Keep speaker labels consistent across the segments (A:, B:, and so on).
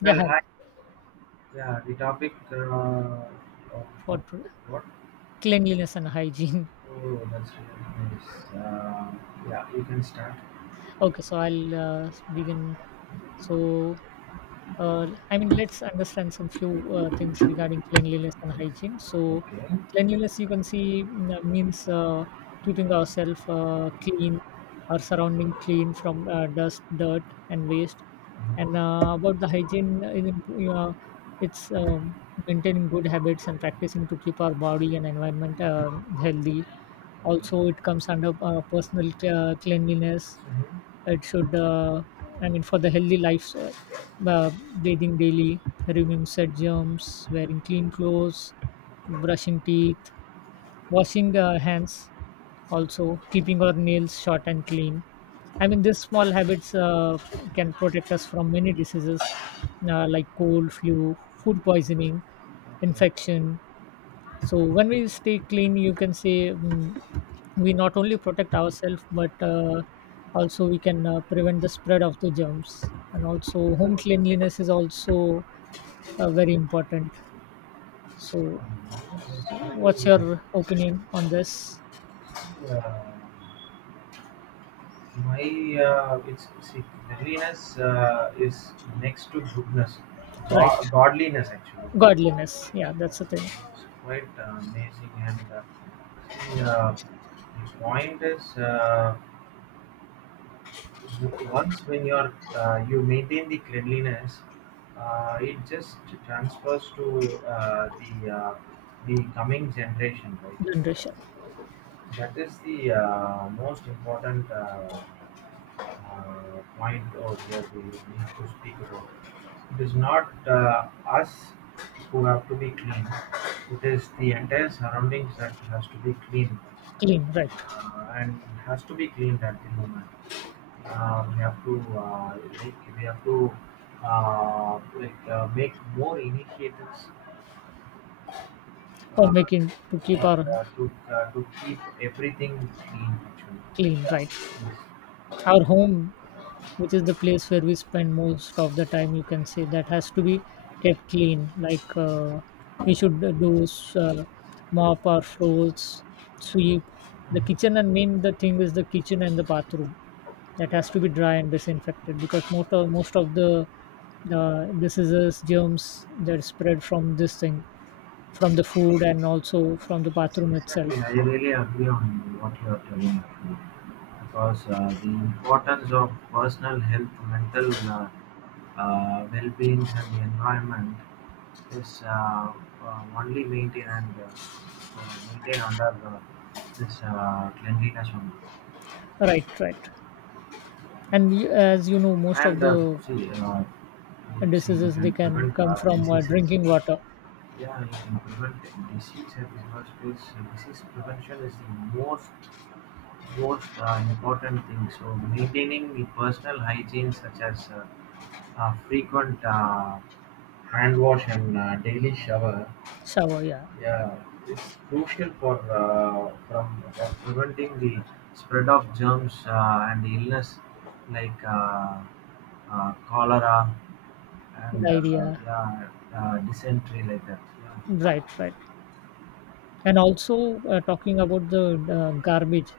A: Yeah,
B: Well,
A: hi.
B: hi. Yeah, the topic of,
A: For
B: of
A: pr-
B: what?
A: cleanliness and hygiene.
B: Oh, that's really nice. Yeah, you can start.
A: Okay, so I'll begin. So, I mean, let's understand some few things regarding cleanliness and hygiene. So,
B: Yes. Okay.
A: cleanliness, you can see, means keeping ourselves clean, our surrounding clean from dust, dirt, and waste. And about the hygiene, it's maintaining good habits and practicing to keep our body and environment healthy.
B: Okay.
A: Also, it comes under personal cleanliness.
B: Mm-hmm.
A: it should, uh, I mean, for the healthy life, bathing daily, removing said germs, wearing clean clothes, brushing teeth, washing hands, also keeping our nails short and clean. I mean, these small habits can protect us from many diseases like cold, flu, food poisoning, infection. So when we stay clean, you can say, we not only protect ourselves, but also we can prevent the spread of the germs. And
B: Okay.
A: also home
B: Oh,
A: cleanliness is also very important, so
B: yeah, that's
A: what's
B: really helps.
A: your opinion on this?
B: Uh, my it's See, cleanliness is next to goodness,
A: Right.
B: Godliness actually.
A: Godliness, yeah, that's the thing.
B: Yeah, it's quite amazing and see, the point is. Once when you maintain the cleanliness, it just transfers to the the coming generation, right?
A: Generation.
B: That is the most important point over here, we have to speak about. It is not us who have to be clean. It is the entire surroundings that has to be clean,
A: Clean, right.
B: and it has to be cleaned at the moment. We have to, like, we have to, like, make more initiatives,
A: Or
B: uh,
A: making to keep
B: for
A: our.
B: to keep everything clean actually.
A: Clean,
B: Yeah.
A: right.
B: Yes.
A: Our home, which is the place where we spend most of the time, you can say, that has to be kept clean. Like, we should do, uh, mop our floors, sweep the kitchen. And main the thing is the kitchen and the bathroom, that
B: Yeah.
A: has to be dry and disinfected, because most of the diseases germs that spread from this thing, from the food and also from the
B: Yes,
A: bathroom itself.
B: exactly. I really agree on what you are telling actually. Because the importance of personal health, mental, well beings, and the environment is, only maintain and, maintain under this cleanliness only.
A: Right, right. And as you know, most of
B: And
A: the
B: see, you see, you
A: diseases, they
B: can
A: can
B: prevent
A: come from
B: diseases.
A: drinking water.
B: Yeah, you can prevent disease at the first place. Disease prevention is the most important thing. So maintaining the personal hygiene, such as, frequent hand wash and daily shower.
A: Shower, yeah.
B: Yeah, it's crucial for, from for preventing the spread of germs, and illness like, cholera and,
A: Good.
B: yeah, dysentery like that. Yeah.
A: Right, right. And also talking about the garbage,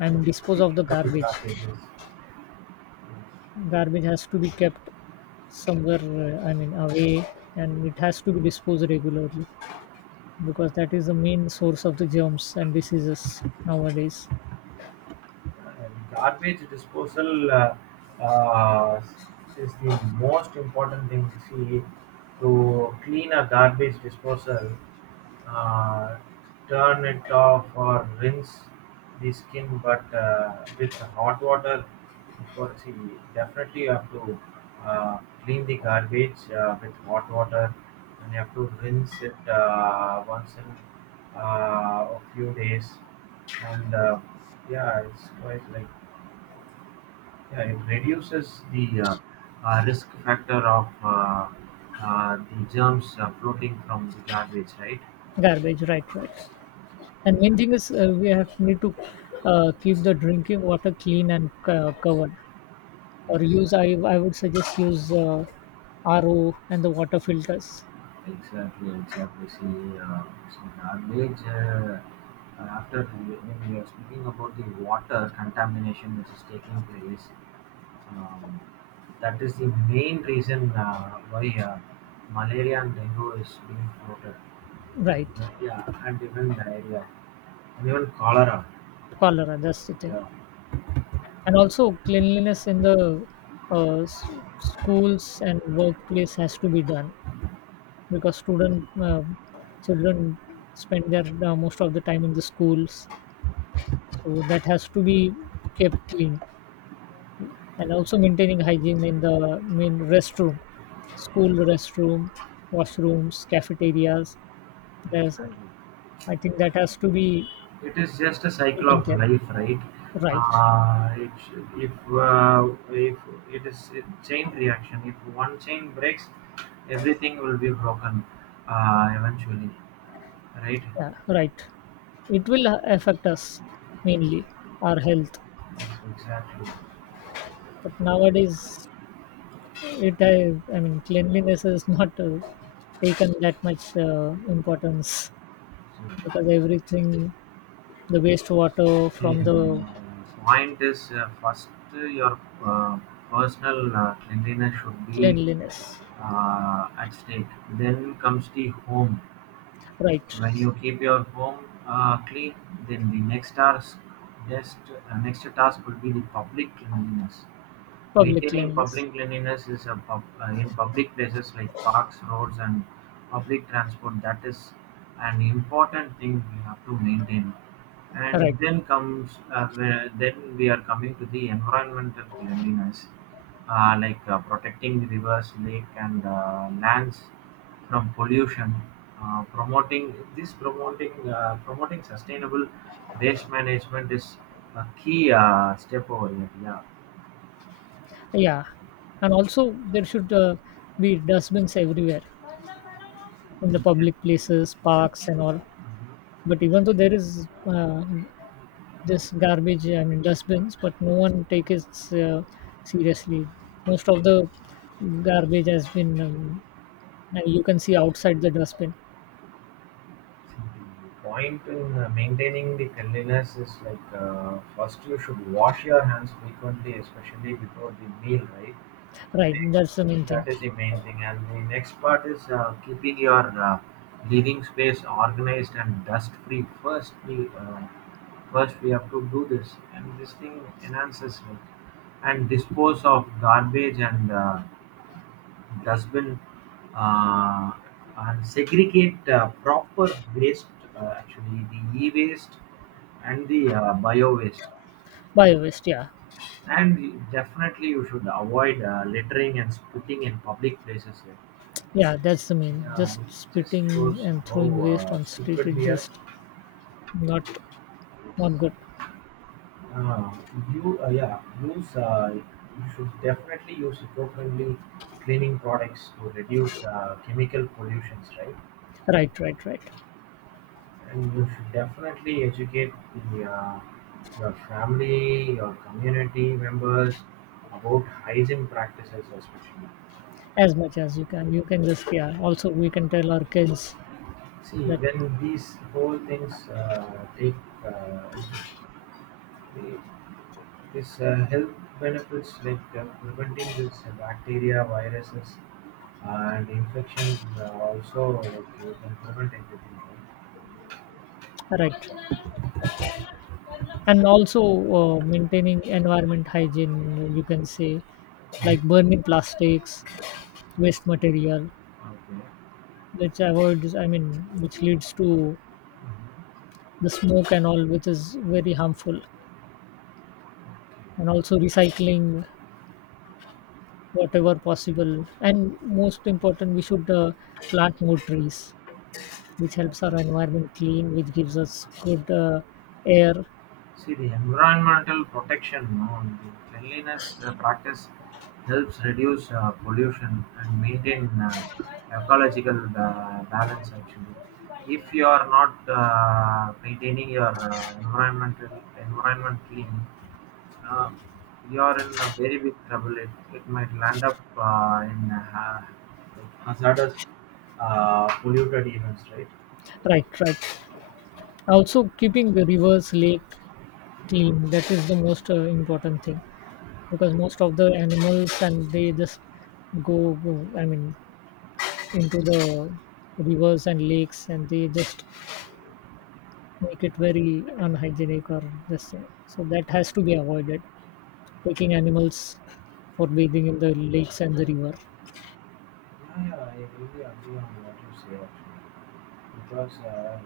A: and dispose of
B: Speaking
A: the
B: about the
A: garbage.
B: blockages, yes.
A: Garbage has to be kept somewhere, I mean, away, and it has to be disposed regularly, because that is the main source of the germs and diseases nowadays.
B: And garbage disposal uh, is the most important thing. See, to clean a garbage disposal, uh, turn it off or rinse the skin, but with hot water. For see, definitely you have to clean the garbage with hot water, and you have to rinse it once in, a few days, and, yeah, it's quite like, yeah, it reduces the risk factor of, the germs floating from the garbage, right?
A: Garbage, right, right. And main thing is, we have need to keep the drinking water clean and covered, or use, I would suggest use RO and the water filters.
B: Exactly, exactly, exactly. See, see garbage. When we are speaking about the water contamination which is taking place, um, that is the main reason why malaria and dengue is being floated, and,
A: Right,
B: yeah, and even diarrhea, and even cholera.
A: cholera. That's the thing.
B: Yeah,
A: And also cleanliness in the uh, s- schools and workplace has to be done, because student children spend their most of the time in the schools, so that has to be kept clean. And also maintaining hygiene in the main restroom, school restroom, washrooms, cafeterias. There's,
B: exactly.
A: I think that has to be
B: It is just a cycle
A: taken
B: of
A: care.
B: life, right?
A: Right.
B: If, if it is a chain reaction, if one chain breaks, everything will be broken, eventually, right?
A: Yeah. Right. It will affect us, mainly our health.
B: Yes, exactly.
A: But nowadays, it i, I mean, cleanliness is not taken that much importance,
B: So,
A: because everything, the wastewater from the.
B: point is, first, your personal cleanliness should be
A: Cleanliness.
B: at stake. Then comes the home.
A: Right.
B: When you keep your home clean, then the next task, next, next task would be the public cleanliness.
A: Public
B: Maintaining
A: cleanliness.
B: public cleanliness is in public places like parks, roads, and public transport. That is an important thing we have to maintain.
A: Right.
B: And then comes, where, then we are coming to the environmental cleanliness, like protecting rivers, lake, and lands from pollution. Promoting this promoting promoting sustainable waste management is a key step over here. Yeah.
A: Yeah, and also there should, be dustbins everywhere in the public places,
B: The
A: parks and all. But even though there is, this garbage, I mean, dustbins, but no one takes it seriously. Most of the garbage has been, and you can see outside the dustbin.
B: point in maintaining the cleanliness is like, first you should wash your hands frequently, especially before the meal, right? You
A: Right,
B: take
A: that's the main thing.
B: That is the main thing, and the next part is keeping your living space organized and dust free. First we have to do this, and this thing enhances it. And dispose of garbage and dustbin, uh, and segregate proper waste, actually the e-waste and the bio waste, yeah.
A: Bio waste, yeah.
B: And definitely you should avoid littering and spitting in public places here.
A: Yeah, that's the main,
B: Yeah,
A: just
B: it just
A: spitting.
B: shows
A: And
B: how
A: throwing waste on street,
B: stupid
A: it
B: we are.
A: just. Not not good.
B: uh, you Yeah, use you should definitely use eco-friendly cleaning products to reduce chemical pollutions, right?
A: Right, right, right.
B: And you should definitely educate the, uh, your family, your community members about hygiene practices, especially.
A: As much as you can just, yeah, also we can tell our kids
B: See,
A: that.
B: when these whole things take, into the- this health benefits like preventing this bacteria, viruses, and infection, also like you can prevent everything. Right?
A: Right. And also maintaining environment hygiene, you can say, like
B: Mhm.
A: burning plastics, waste material,
B: Okay.
A: which avoids I mean which leads to
B: Mhm.
A: the smoke and all, which is very harmful.
B: Okay.
A: And also recycling whatever possible. And most important, we should plant more trees, which helps our
B: Definitely.
A: environment clean, which gives us good air.
B: See, the environmental protection on the cleanliness practice helps reduce pollution and maintain ecological balance actually. If you are not maintaining your environment clean, uh, you are in a very big trouble. It might land up in, like, hazardous polluted events, right?
A: Right, right. Also keeping the rivers, lake clean, that is the most important thing, because most of the animals, and they just go, go I mean, into the rivers and lakes, and they just make it very
B: Okay.
A: unhygienic, or this thing. So that has to be avoided. Taking animals for bathing in the lakes and the river.
B: Yeah, yeah, I really agree on what you say actually. Because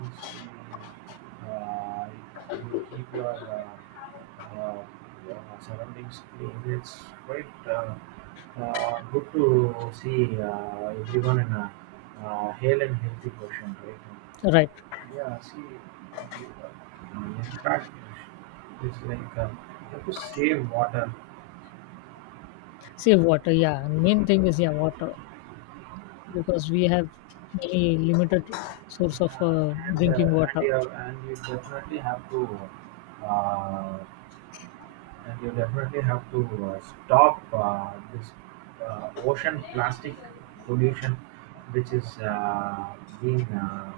B: once you keep your surroundings clean, it's quite good to see everyone in a, hale and healthy portion, right?
A: Right.
B: Yeah, see, in fact, it's like, you have to save water,
A: Save water, yeah. And main thing is, yeah, water. Because we have very limited source of
B: yeah, and uh,
A: drinking
B: and
A: water.
B: you and you definitely have to, uh, stop this ocean plastic pollution, which is being,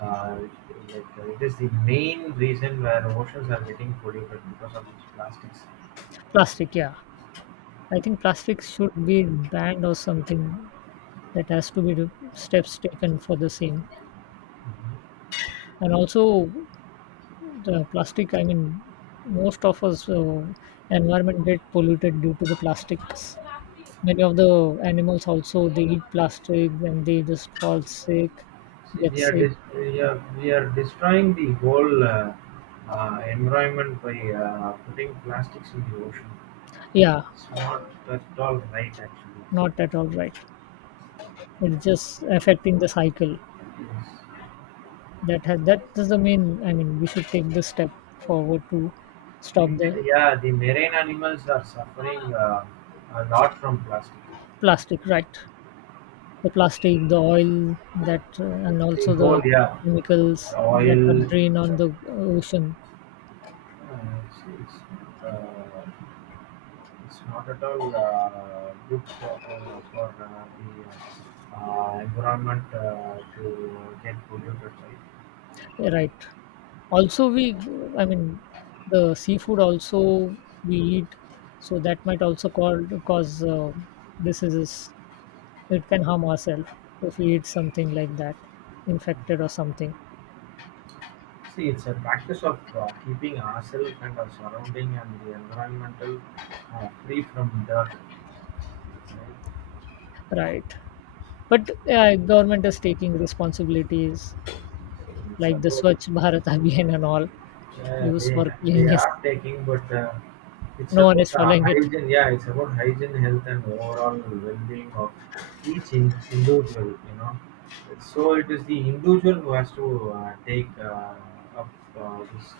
B: uh, like, it is the main reason where oceans are getting polluted because of these plastics.
A: Plastic, yeah. I think plastic should be banned or something, that has to be, steps taken for the same.
B: Mhm.
A: And also the plastic, I mean, most of us environment get polluted due to the plastics. Many of the animals also, they eat plastic and they just fall sick.
B: See,
A: Get sick,
B: we are destroying the whole environment by putting plastics in the ocean.
A: yeah.
B: It's not at all right, actually.
A: Not at all right.
B: Yeah,
A: It's just affecting the cycle,
B: it is.
A: That is the main, I mean, we should take this step forward to stop the
B: Yeah, the marine animals are suffering a lot from plastic.
A: plastic. Right. The plastic, the oil, that, and also the
B: Yeah,
A: chemicals
B: the
A: that are
B: oil,
A: drained on the ocean.
B: uh, it's, it's, uh, it's not at all good for, the environment to get polluted, right?
A: Right. Also, we, I mean, the seafood also we eat, so that might also cause diseases. It can harm ourselves if we eat something like that, infected or something.
B: See, it's a practice of keeping ourselves and our surrounding and the environmental, free from dirt, right?
A: Right. But government is taking responsibilities,
B: See, it's
A: like the
B: about.
A: Swachh Bharat Abhiyan and all,
B: Yeah,
A: used
B: they
A: for
B: they
A: cleanliness.
B: are taking, but it's
A: No one is
B: about
A: following it.
B: hygiene. Yeah, it's about hygiene, health, and overall well-being of each individual. So it is the individual who has to take up this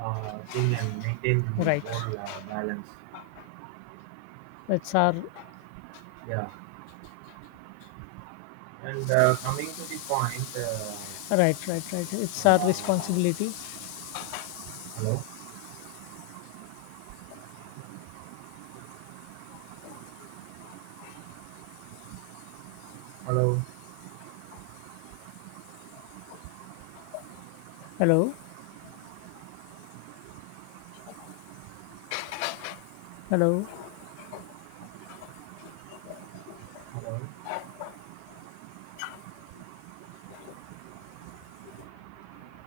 B: thing and maintain the
A: Right.
B: whole balance.
A: It's our.
B: Yeah, and coming to the point.
A: Right, right, right. It's our
B: Uh,
A: responsibility.
B: Hello, hello,
A: Hello. Hello.
B: hello.